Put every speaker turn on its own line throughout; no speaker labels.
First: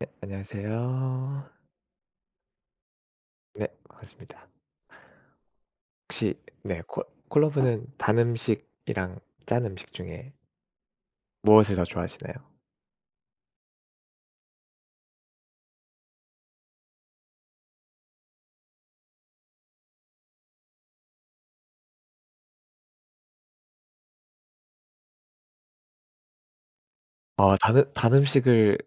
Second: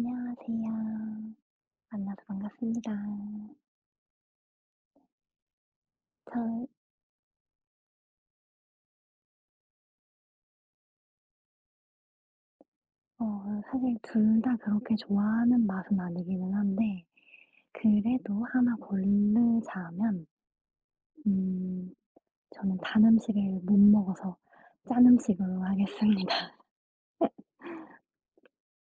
네, 안녕하세요.
만나서 반갑습니다.
네, 반갑습니다. 혹시
저
네, 콜 콜라분는단 음식이랑 짠 음식 중에 무엇을 더 좋아하시나요?
사실 둘 다 그렇게 좋아하는 맛은 아니기는 한데 그래도 하나 고르자면 음 저는 단 음식을 못 먹어서 짠 음식으로 하겠습니다.
아, 단 음식을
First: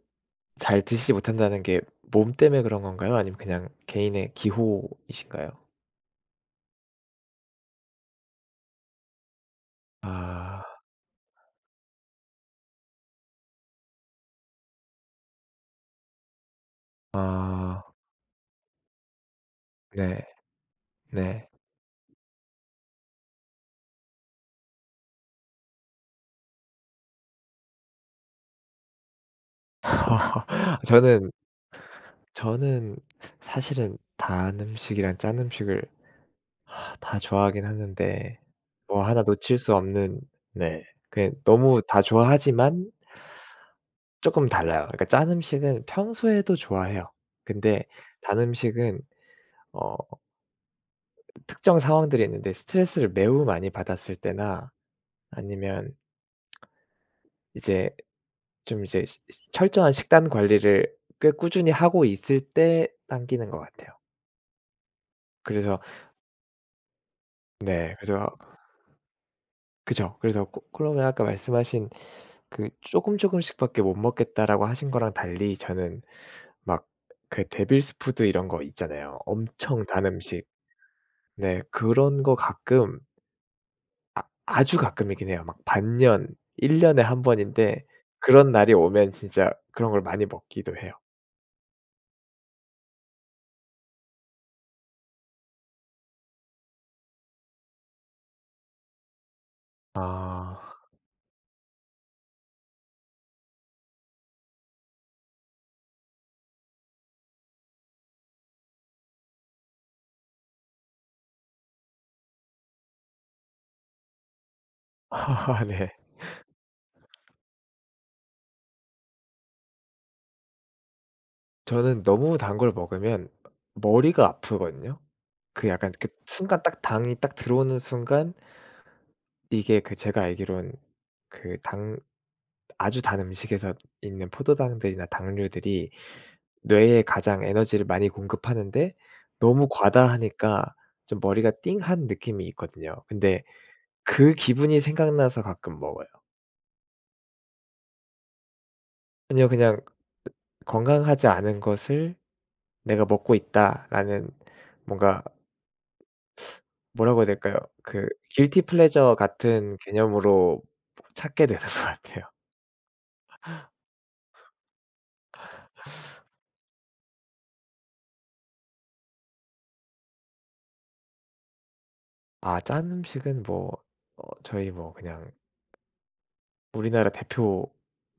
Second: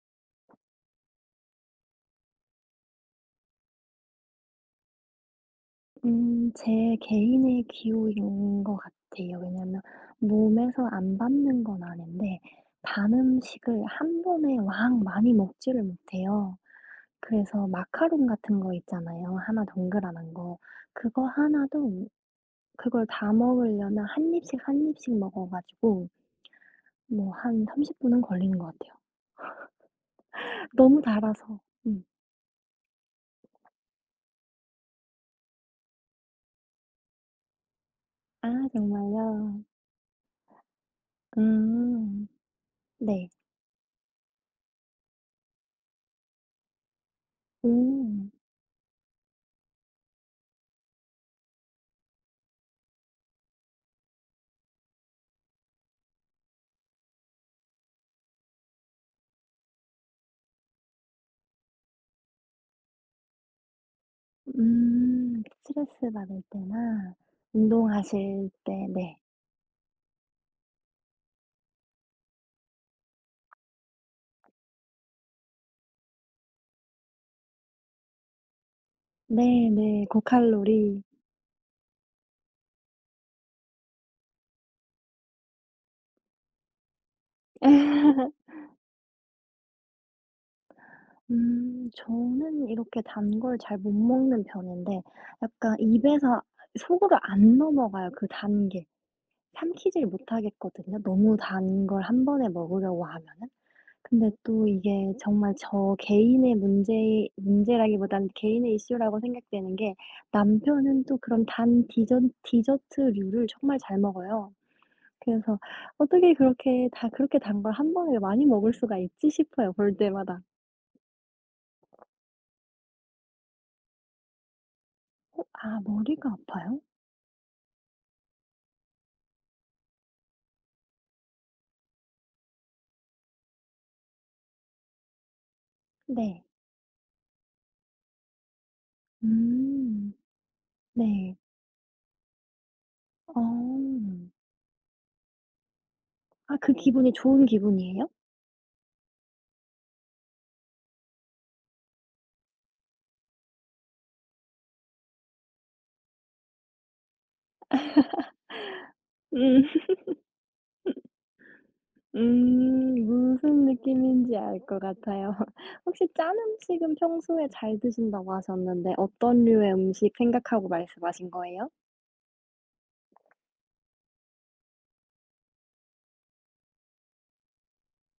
잘 드시지 못한다는 게 몸 때문에 그런 건가요? 아니면 그냥 개인의 기호이신가요?
제 개인의 기호인 것 같아요. 왜냐면
아.
몸에서 안 받는 건 아닌데 단 음식을 한 번에 왕 많이 먹지를 못해요. 그래서
아.
마카롱 같은 거 있잖아요. 하나 동그란
네.
거. 그거 하
네.
나도 그걸 다 먹으려면 한 입씩, 한 입씩 먹어 가지고 뭐 한 30분 분은 걸리는 것 같아요. 너무
저는
달아서. 음.
저는 사실은 단 음식이랑 짠 음식을 다 좋아하긴 하는데
아
뭐 하나 놓칠
정말요?
수 없는. 네. 그냥 너무 다
음.
좋아하지만
네.
쪼끔 달라요. 그러니까 짠 음식은 평소에도 좋아해요. 근데
음.
단 음식은 어 특정 상황들이 있는데 스트레스를 매우 많이 받았을 때나 아니면 이제 좀 시 시 철저한 식단 관리를 꽤 꾸준히 하고 있을 때 당기는 것 같아요.
음.
그래서
스트레스 받을 때나
네, 그래서
운동하실 때 네.
그죠. 그래서 고 그러면 아까 말씀하신 그 "쪼금 쪼금씩 밖에 못 먹겠다."라고 하신 거랑 달리 저는 막 그 데빌스 푸드 이런 거 있잖아요.
네,
엄청
네.
단 음식.
고칼로리.
네, 그런 거 가끔, 아 아주 가끔이긴 해요. 막 반년, 1년 년에 한 번인데 그런 날이 오면 진짜 그런 걸 많이 먹기도 해요.
저는 이렇게 단 걸 잘 못 먹는 편인데 약간 입에서 속으로 안 넘어가요, 그 단 게. 삼키질
아.
못하겠거든요, 너무 단 걸 한 번에 먹으려고 하면은. 근데 또 이게 정말 저 개인의 문제라기보다는 개인의 이슈라고 생각되는 게 남편은 또 그런 단 디전 디저트류를 정말 잘 먹어요. 그래서
네.
'어떻게 그렇게 다 그렇게 단 걸 한 번에 많이 먹을 수가 있지?' 싶어요, 볼 때마다.
저는 너무 단 걸 먹으면 머리가 아프거든요. 그
아,
약간 그
머리가
순간
아파요?
딱 당이 딱 들어오는 순간 이게 그 제가 알기론 그 당 아주 단 음식에서 있는 포도당들이나 당류들이
네.
뇌에 가장 에너지를 많이 공급하는데 너무
음.
과다하니까 좀
네.
머리가 띵한 느낌이 있거든요. 근데
어.
그 기분이 생각나서 가끔 먹어요.
아, 그 기분이 좋은 기분이에요?
아니요, 그냥 건강하지 않은 것을 '내가 먹고 있다.'라는 뭔가, 뭐라고 해야 될까요? 그 guilty pleasure
음.
같은 개념으로 찾게 되는 것 같아요.
무슨 느낌인지 알 것 같아요. 혹시 짠 음식은 평소에 잘 드신다고 하셨는데 어떤 류의 음식 생각하고 말씀하신 거예요?
아 짠 음식은 뭐 어 저희 뭐 그냥 우리나라 대표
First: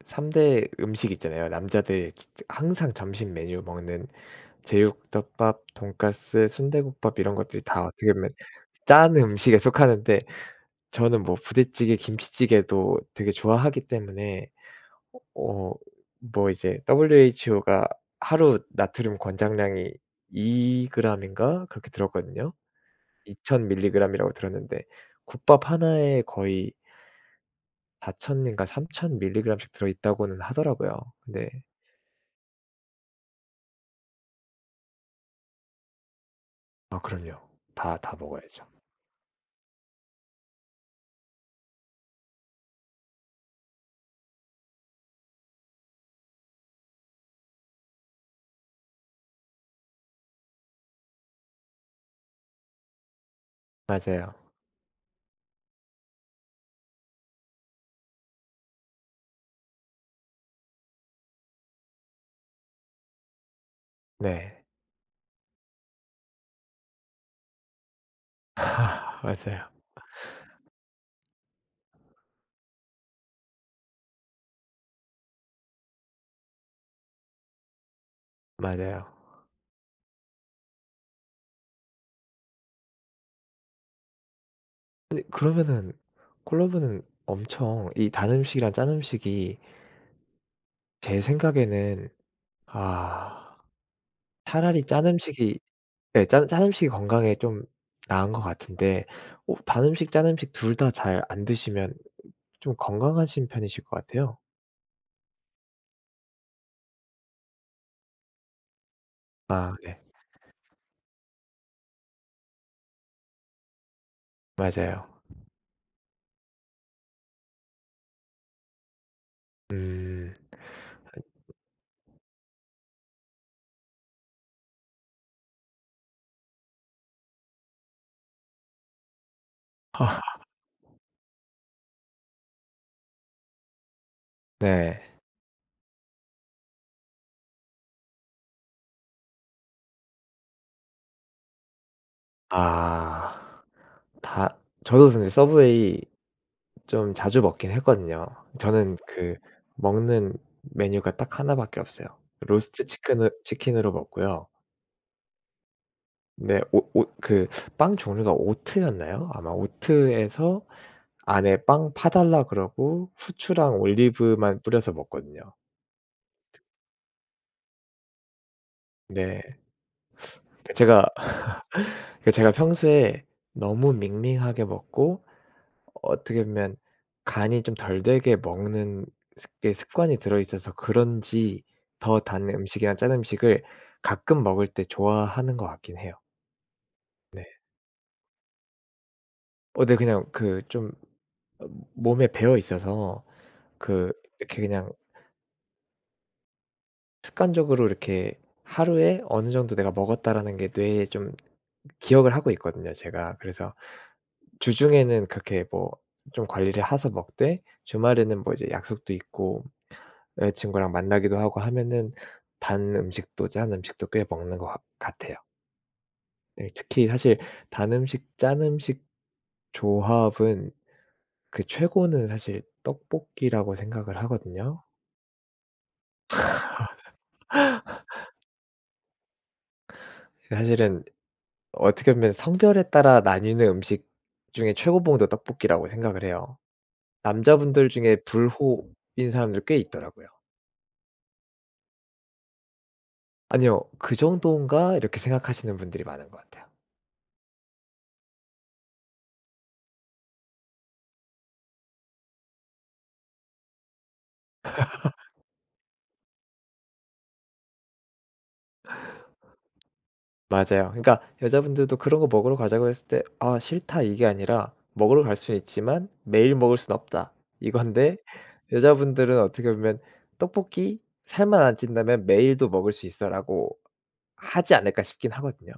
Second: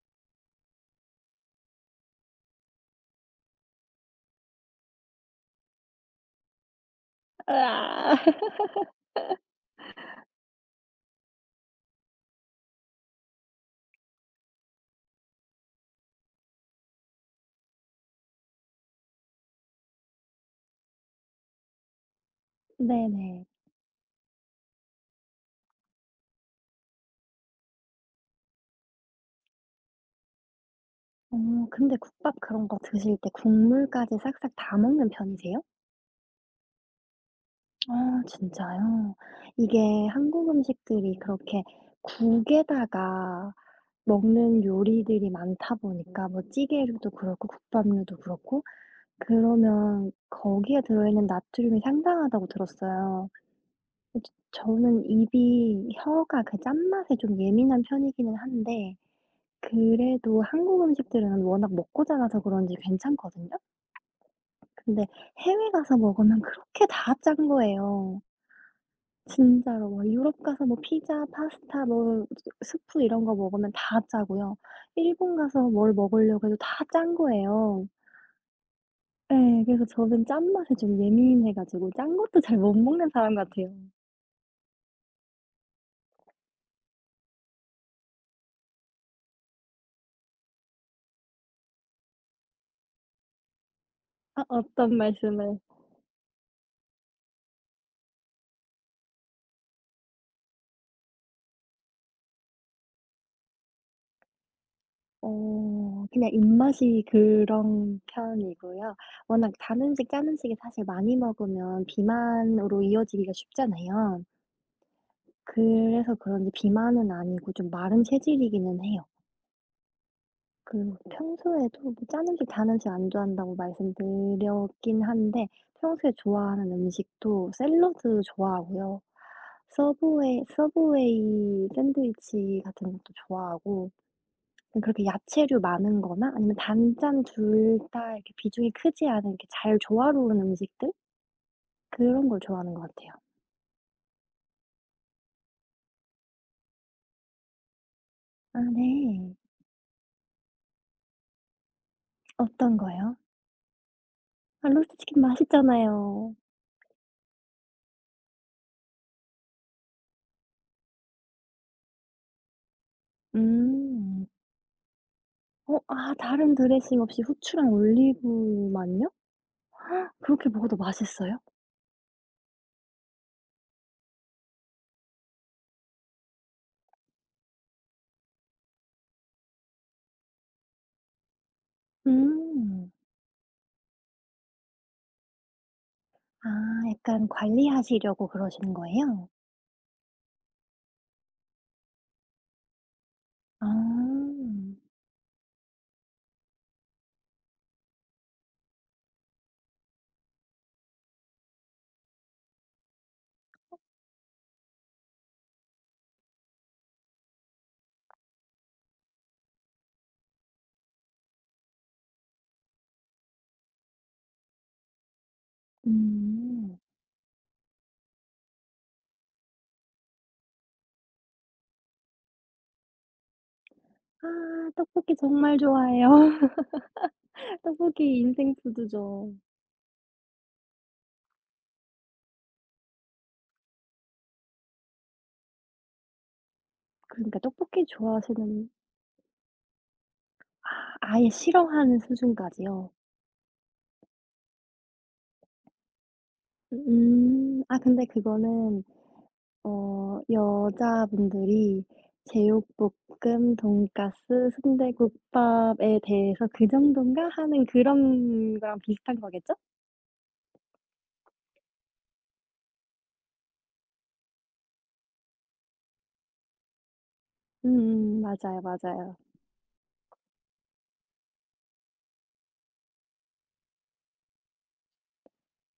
3대 음식 있잖아요. 남자들 진 항상 점심 메뉴 먹는 제육덮밥, 돈까스, 순대국밥 이런 것들이 다 어떻게
으아.
보면 짠 음식에 속하는데 저는 뭐 부대찌개, 김치찌개도 되게 좋아하기 때문에 어 뭐 이제 WHO가 하루 나트륨 권장량이 2그램 그램인가 그렇게 들었거든요.
네네.
2,000 밀리그램이라고 들었는데 국밥 하나에 거의 4,000 인가 3,000 밀리그램씩 들어있다고는 하더라고요. 네.
어 근데 국밥 그런 거 드실 때 국물까지 싹싹 다 먹는 편이세요?
아 그럼요. 다
아
먹어야죠.
진짜요? 이게 한국 음식들이 그렇게 국에다가 먹는 요리들이 많다 보니까 뭐 찌개류도 그렇고 국밥류도 그렇고 그러면 거기에 들어있는 나트륨이 상당하다고 들었어요. 근데
맞아요.
저는 입이 혀가 그 짠맛에 좀 예민한 편이기는 한데 그래도 한국 음식들은 워낙 먹고 자라서 그런지 괜찮거든요.
네.
근데 해외 가서 먹으면 그렇게 다 짠 거예요.
맞아요.
진짜로 막 유럽 가서 뭐 피자, 파스타 뭐 스프 이런 거 먹으면 다 짜고요. 일본 가서 뭘 먹으려고 해도 다 짠 거예요.
맞아요.
예. 그래서 저는 짠맛에 좀 예민해 가지고 짠 것도 잘 못 먹는 사람 같아요.
근데 그러면은 콜라보는 엄청 이 단 음식이랑 짠 음식이 제 생각에는, 아.
아,
차라리
어떤
짠
말씀을?
음식이, 네 짠 음식이 건강에 좀 나은 것 같은데 어 단 음식, 짠 음식 둘 다 잘 안 드시면 좀 건강하신 편이실 것 같아요.
그냥 입맛이 그런 편이고요. 워낙
아
단
네.
음식, 짠 음식을 사실 많이 먹으면 비만으로 이어지기가 쉽잖아요.
맞아요.
그래서 그런지 비만은 아니고 좀 마른 체질이기는 해요.
음.
그 평소에도 뭐 짜는 게 다는 지 안 좋아한다고 말씀드렸긴 한데 평소에 좋아하는 음식도 샐러드 좋아하고요.
아,
서브웨이 샌드위치 같은 것도 좋아하고
네.
그렇게 야채류 많은 거나 아니면 단짠 둘 다 이렇게 비중이 크지 않은 이렇게 잘 조화로운 음식들 그런 걸 좋아하는 것 같아요.
아. 다 저도 근데 서브웨이 좀 자주 먹긴 했거든요.
아,
저는
네.
그 먹는 메뉴가 딱 하나 밖에 없어요.
어떤
로스트
거요?
치킨으로 먹고요.
아, 로스트 치킨 맛있잖아요.
네. 오 오 그 빵 종류가 오트였나요? 아마 오트에서 안에 빵 파 달라 그러고 후추랑
음.
올리브만 뿌려서 먹거든요.
아, 다른 드레싱 없이 후추랑 올리브만요?
네.
그렇게
그
먹어도
제가
맛있어요?
그 제가 평소에 너무 밍밍하게 먹고 어떻게 보면 간이 좀 덜 되게 먹는 습 게 습관이 들어 있어서 그런지 더 단
음.
음식이나 짠 음식을 가끔 먹을 때 좋아하는 것 같긴 해요.
아, 약간
네.
관리하시려고 그러시는 거예요?
어 네 그냥 그 좀 어 몸에 배어 있어서 그
아.
이렇게 그냥 습관적으로 이렇게 하루에 어느 정도 내가 먹었다라는 게 뇌에 좀 기억을 하고 있거든요 제가. 그래서 주중에는 그렇게 뭐 좀 관리를 해서 먹되 주말에는 뭐 이제 약속도 있고 여자친구랑 만나기도 하고 하면은 단 음식도 짠 음식도 꽤 먹는 것 같 같아요. 네,
음.
특히 사실 단 음식, 짠 음식 조합은 그 최고는 사실 떡볶이라고 생각을
아,
하거든요.
떡볶이 정말 좋아해요. 떡볶이 인생 푸드죠.
사실은 어떻게 보면 성별에 따라 나뉘는 음식 중에 최고봉도 떡볶이라고 생각을 해요.
그러니까 떡볶이
남자분들 중에
좋아하시는.
불호인 사람들 꽤 있더라고요.
아, 아예 싫어하는 수준까지요?
아니요. '그 정도인가?' 이렇게 생각하시는 분들이 많은 것 같아요.
음. 아 근데 그거는 여자분들이 제육볶음, 돈가스, 순대국밥에 대해서 '그 정도인가?' 하는 그런 거랑 비슷한 거겠죠?
맞아요. 그러니까 여자분들도 그런 거 먹으러 가자고 했을 때 "아 싫다." 이게 아니라 "먹으러 갈 수는 있지만 매일 먹을 수는 없다." 이건데
음, 맞아요, 맞아요.
여자분들은 어떻게 보면 '떡볶이 살만 안 찐다면 매일도 먹을 수 있어.'라고 하지 않을까 싶긴 하거든요.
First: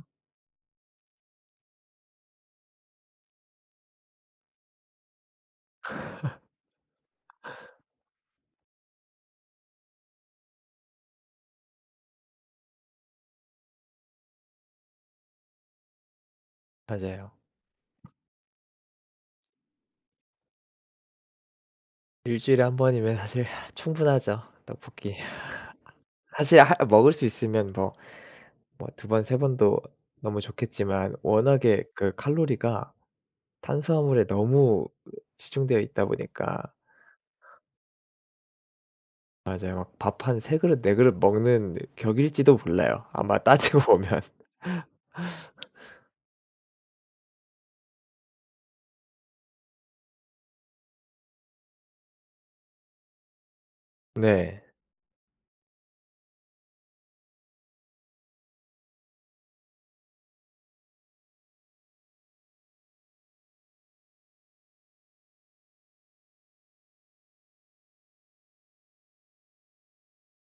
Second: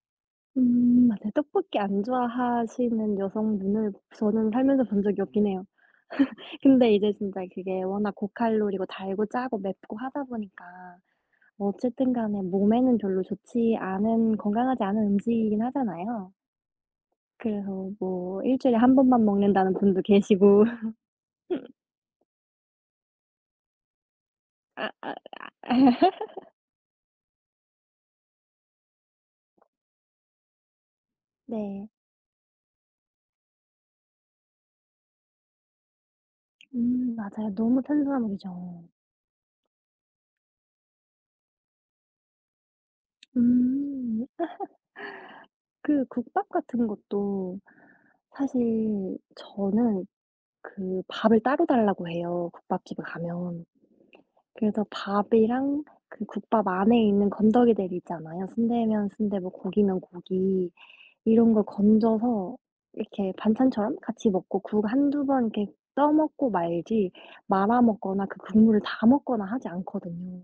음, 맞아요. 떡볶이 안 좋아하시는 여성 눈을 저는 살면서 본 적이 없긴 해요. 근데 이제 진짜 그게 워낙 고칼로리고 달고 짜고 맵고 하다 보니까 어쨌든 간에 몸에는 별로 좋지 않은 건강하지 않은 음식이긴 하잖아요.
맞아요.
그래서 뭐 일 주일에 한 번만 먹는다는 분도 계시고.
일 주일에 한 번이면 사실 충분하죠,
아 아
떡볶이. 사실 하 먹을 수 있으면 뭐 뭐 두 번 세 번도 너무 좋겠지만 워낙에
네.
그 칼로리가 탄수화물에 너무 치중되어 있다 보니까
음, 맞아요. 너무 탄수화물이죠.
맞아요. 막 밥 한 세 그릇 네 그릇 먹는 격일지도 몰라요, 아마 따지고 보면.
음 그 국밥 같은 것도 사실 저는 그 밥을 따로 달라고 해요, 국밥집에 가면.
네.
그래서 밥이랑 그 국밥 안에 있는 건더기들 있잖아요. 순대면 순대 뭐 고기면 고기 이런 걸 건져서 이렇게 반찬처럼 같이 먹고 국 한두 번 이렇게 떠 먹고 말지 말아 먹거나 그 국물을 다 먹거나 하지 않거든요.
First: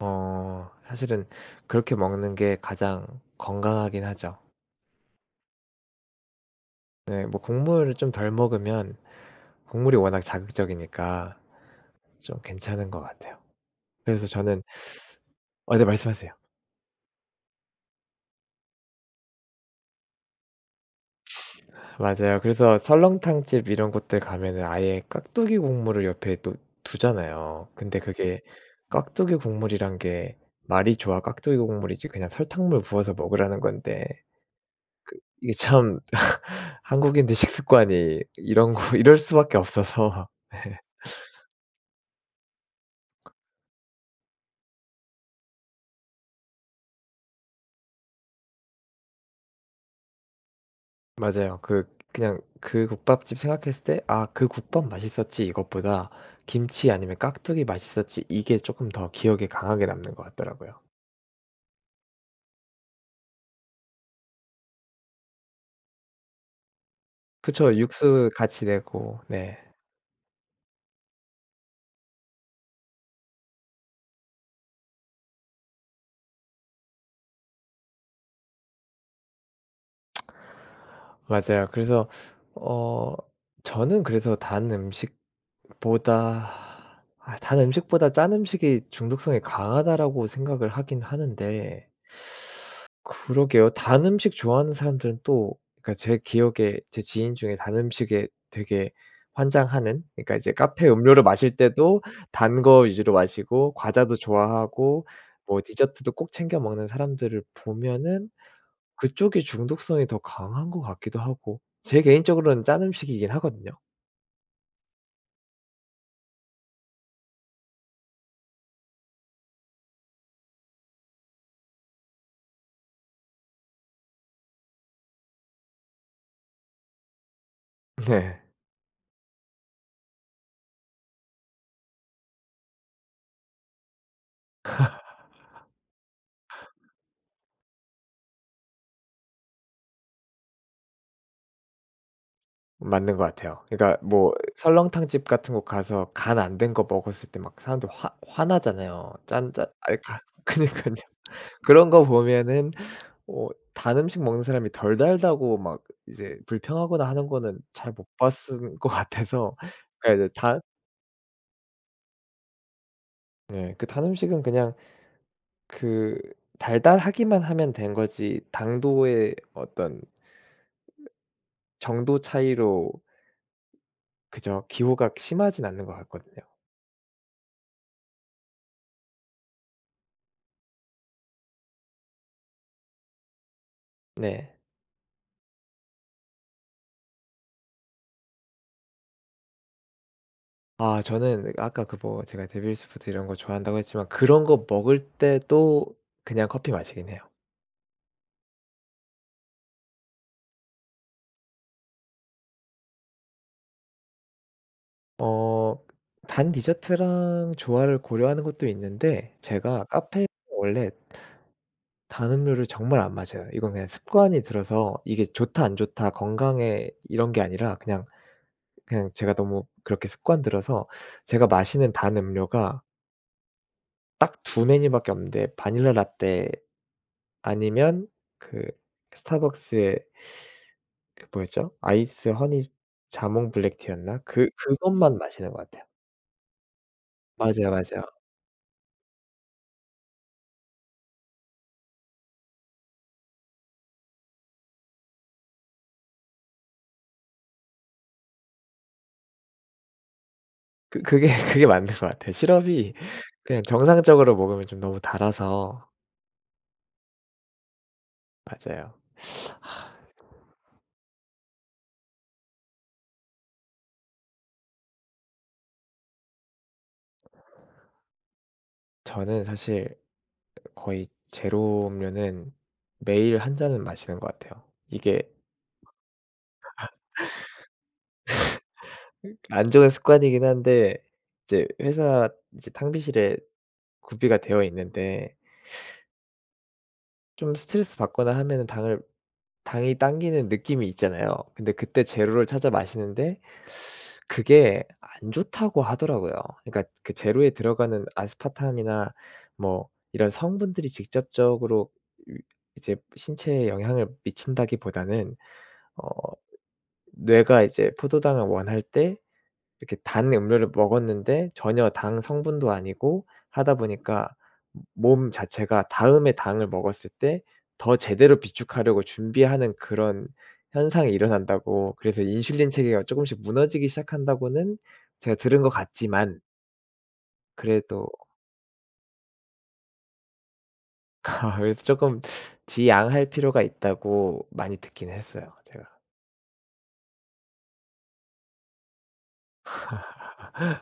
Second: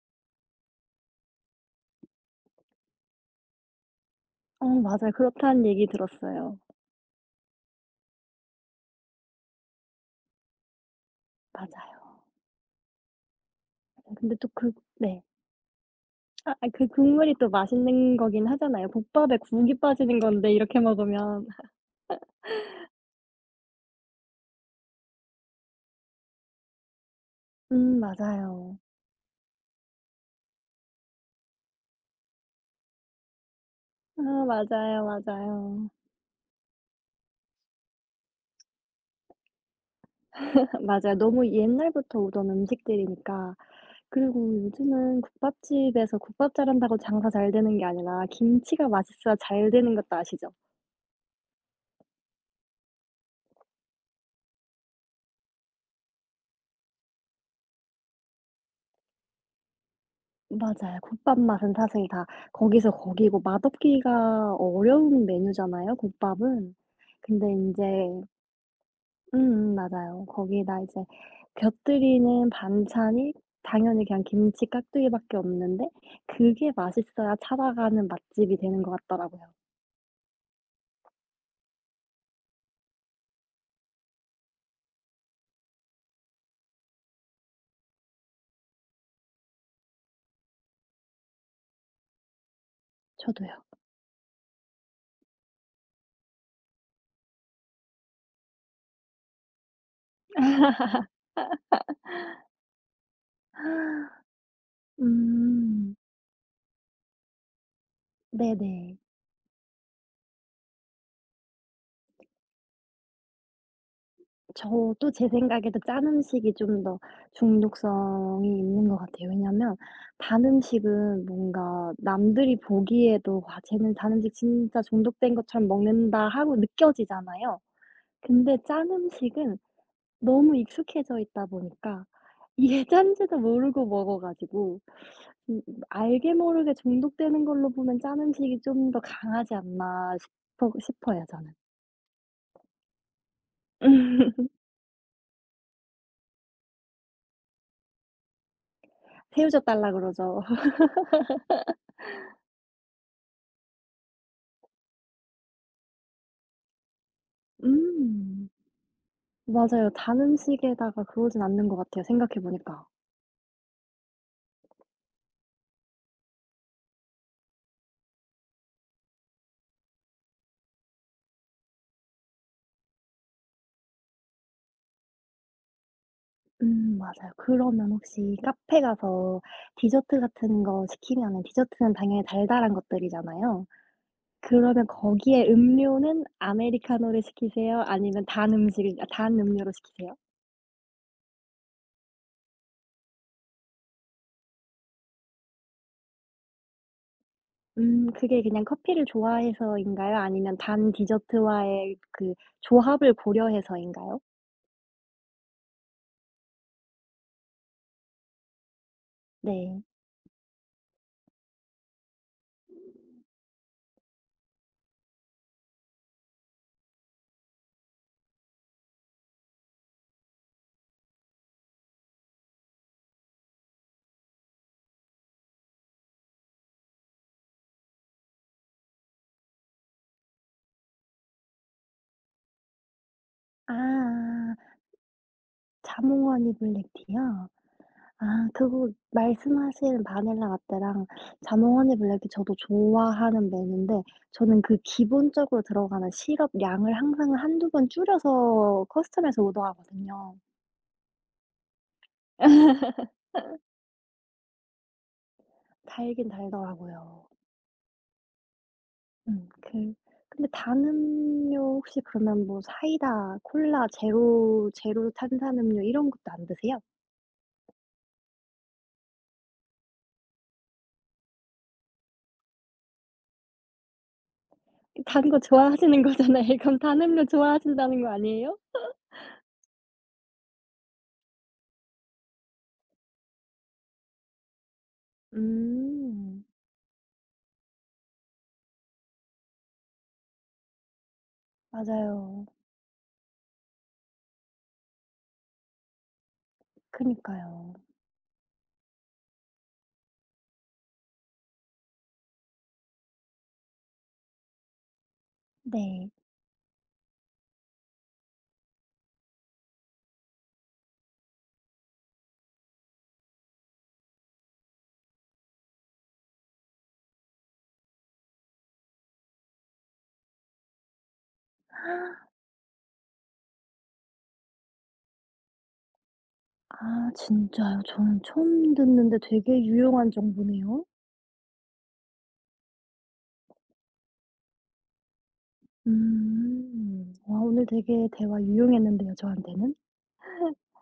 어 사실은 그렇게 먹는 게 가장 건강하긴 하죠.
어, 맞아요. 그렇다는 얘기 들었어요.
네 뭐 국물을 좀 덜 먹으면 국물이 워낙 자극적이니까
맞아요.
좀 괜찮은 것 같아요. 그래서
근데 또
저는,
그. 네.
어 네 말씀하세요.
아, 그 국물이 또 맛있는 거긴 하잖아요. 국밥에 국이 빠지는 건데 이렇게 먹으면.
맞아요. 그래서 설렁탕집 이런 곳들 가면은 아예 깍두기 국물을 옆에 또 두잖아요. 근데
음,
그게
맞아요.
깍두기 국물이란 게 말이 좋아 깍두기 국물이지 그냥 설탕물 부어서 먹으라는 건데
아, 맞아요,
이게
맞아요.
참 한국인들 식습관이 이런 거 이럴 수밖에 없어서 네.
맞아요. 너무 옛날부터 오던 음식들이니까. 그리고 요즘은 국밥집에서 국밥 잘한다고 장사 잘 되는 게 아니라 김치가 맛있어야 잘 되는 것도 아시죠?
맞아요. 그냥 그 국밥집 생각했을 때 '아 그 국밥 맛있었지.' 이것보다 '김치 아니면 깍두기 맛있었지.' 이게 조금 더 기억에 강하게 남는 것 같더라고요.
맞아요. 국밥 맛은 사실 다 거기서 거기고 맛없기가 어려운 메뉴잖아요, 국밥은. 근데 이
그쵸.
제
육수 같이 내고. 네.
음음, 맞아요. 거기다 이제 곁들이는 반찬이 당연히 그냥 김치 깍두기밖에 없는데 그게 맛있어야 찾아가는 맛집이 되는 것 같더라고요.
맞아요. 그래서 어 저는 그래서 단 음식보다 짠 음식이 중독성이 강하다라고 생각을 하긴 하는데
저도요.
그러게요. 단 음식 좋아하는 사람들은 또, 그러니까 제 기억에 제 지인 중에 단 음식에 되게 환장하는, 그러니까 이제 카페 음료를 마실 때도 단 거 위주로 마시고 과자도 좋아하고 뭐
음.
디저트도 꼭 챙겨 먹는 사람들을 보면은
네네.
그쪽이 중독성이 더 강한 것 같기도 하고 제 개인적으로는 짠 음식이긴 하거든요.
저도 제 생각에도 짠 음식이 좀 더 중독성이 있는 것 같아요. 왜냐면 단 음식은 뭔가 남들이 보기에도 '와 쟤는 단 음식 진짜 중독된 것처럼 먹는다.' 하고 느껴지잖아요.
네.
근데 짠 음식은 너무 익숙해져 있다 보니까 이게 짠지도 모르고 먹어 가지고 음 알게 모르게 중독되는 걸로 보면 짠 음식이 좀 더 강하지 않나 싶어요 저는.
맞는 것 같아요. 그러니까 뭐 설렁탕집 같은 곳 가서 간 안 된 거 먹었을 때 막 사람들 화 화나잖아요. 짠
새우젓
짠
달라
아이 가
그러죠.
그니깐요. 그런 거 보면은 어 단 음식 먹는 사람이 덜 달다고 막 이제 불평하거나 하는 거는 잘 못 봤은
음.
것 같아서,
맞아요.
그러니까
단
이제 단
음식에다가 그러진 않는 것 같아요, 생각해 보니까.
네 그 단 음식은 그냥 그 달달하기만 하면 된 거지 당도의 어떤 정도 차이로 그죠. 기호가 심하진 않는 것 같거든요.
음, 맞아요. 그러면 혹시 카페 가서 디저트 같은 거 시키면은 디저트는 당연히 달달한 것들이잖아요.
네.
그러면 거기에 음료는 아메리카노를 시키세요? 아니면 단 음식을 단 음료로 시키세요?
아 저는 아까 그 뭐 제가 데빌스 푸드 이런 거 좋아한다고 했지만 그런 거 먹을 때도 그냥 커피 마시긴 해요.
음, 그게 그냥 커피를 좋아해서인가요? 아니면 단 디저트와의 그 조합을 고려해서인가요?
어 단 디저트랑 조화를 고려하는 것도 있는데
네.
제가 카페에서 원래 단 음료를 정말 안 마셔요. 이건 그냥 습관이 들어서 이게 좋다 안 좋다 건강에 이런 게 아니라 그냥 제가 너무 그렇게 습관 들어서 제가 마시는 단 음료가 딱 두 메뉴밖에 없는데 바닐라 라떼 아니면 그 스타벅스의 그 뭐였죠? 아이스 허니 자몽 블랙티였나? 그
아.
그것만 마시는 것 같아요.
자몽 허니 블랙티요?
맞아요, 맞아요.
아, 그거 말씀하신 바닐라 라떼랑 자몽 허니 블랙이 저도 좋아하는 메뉴인데 저는 그 기본적으로 들어가는 시럽 양을 항상 한두 번 줄여서 커스텀해서 오더하거든요.
그게 그게 맞는 것 같아요. 시럽이 그냥 정상적으로 먹으면 좀 너무 달아서
달긴 달더라고요.
맞아요.
그 근데 단 음료 혹시 그러면 뭐 사이다, 콜라, 제로 탄산음료 이런 것도 안 드세요?
저는 사실 거의 제로 음료는 매일 한 잔은 마시는 것 같아요.
단
이게
거 좋아하시는 거잖아요. 그럼 단 음료 좋아하신다는 거 아니에요?
안 좋은 습관이긴 한데 이제 회사 이제 탕비실에 구비가 되어 있는데
음,
좀 스트레스 받거나 하면은 당을 당이 당기는 느낌이 있잖아요. 근데 그때
맞아요.
제로를 찾아 마시는데 그게 안 좋다고 하더라고요. 그러니까 그 제로에
그니까요.
들어가는 아스파탐이나 뭐 이런 성분들이 직접적으로 이 이제 신체에 영향을 미친다기보다는 어
네.
뇌가 이제 포도당을 원할 때 이렇게 단 음료를 먹었는데 전혀 당 성분도 아니고 하다 보니까 몸 자체가 다음에 당을 먹었을 때 더 제대로 비축하려고 준비하는 그런 현상이 일어난다고, 그래서 인슐린 체계가 쪼금씩 무너지기 시작한다고는 제가 들은 것 같지만
아 진짜요?
그래도
저는 처음 듣는데 되게 유용한 정보네요.
그래서 쪼끔 지양할 필요가 있다고 많이 듣긴 했어요 제가.
음. 와, 오늘 되게 대화 유용했는데요, 저한테는.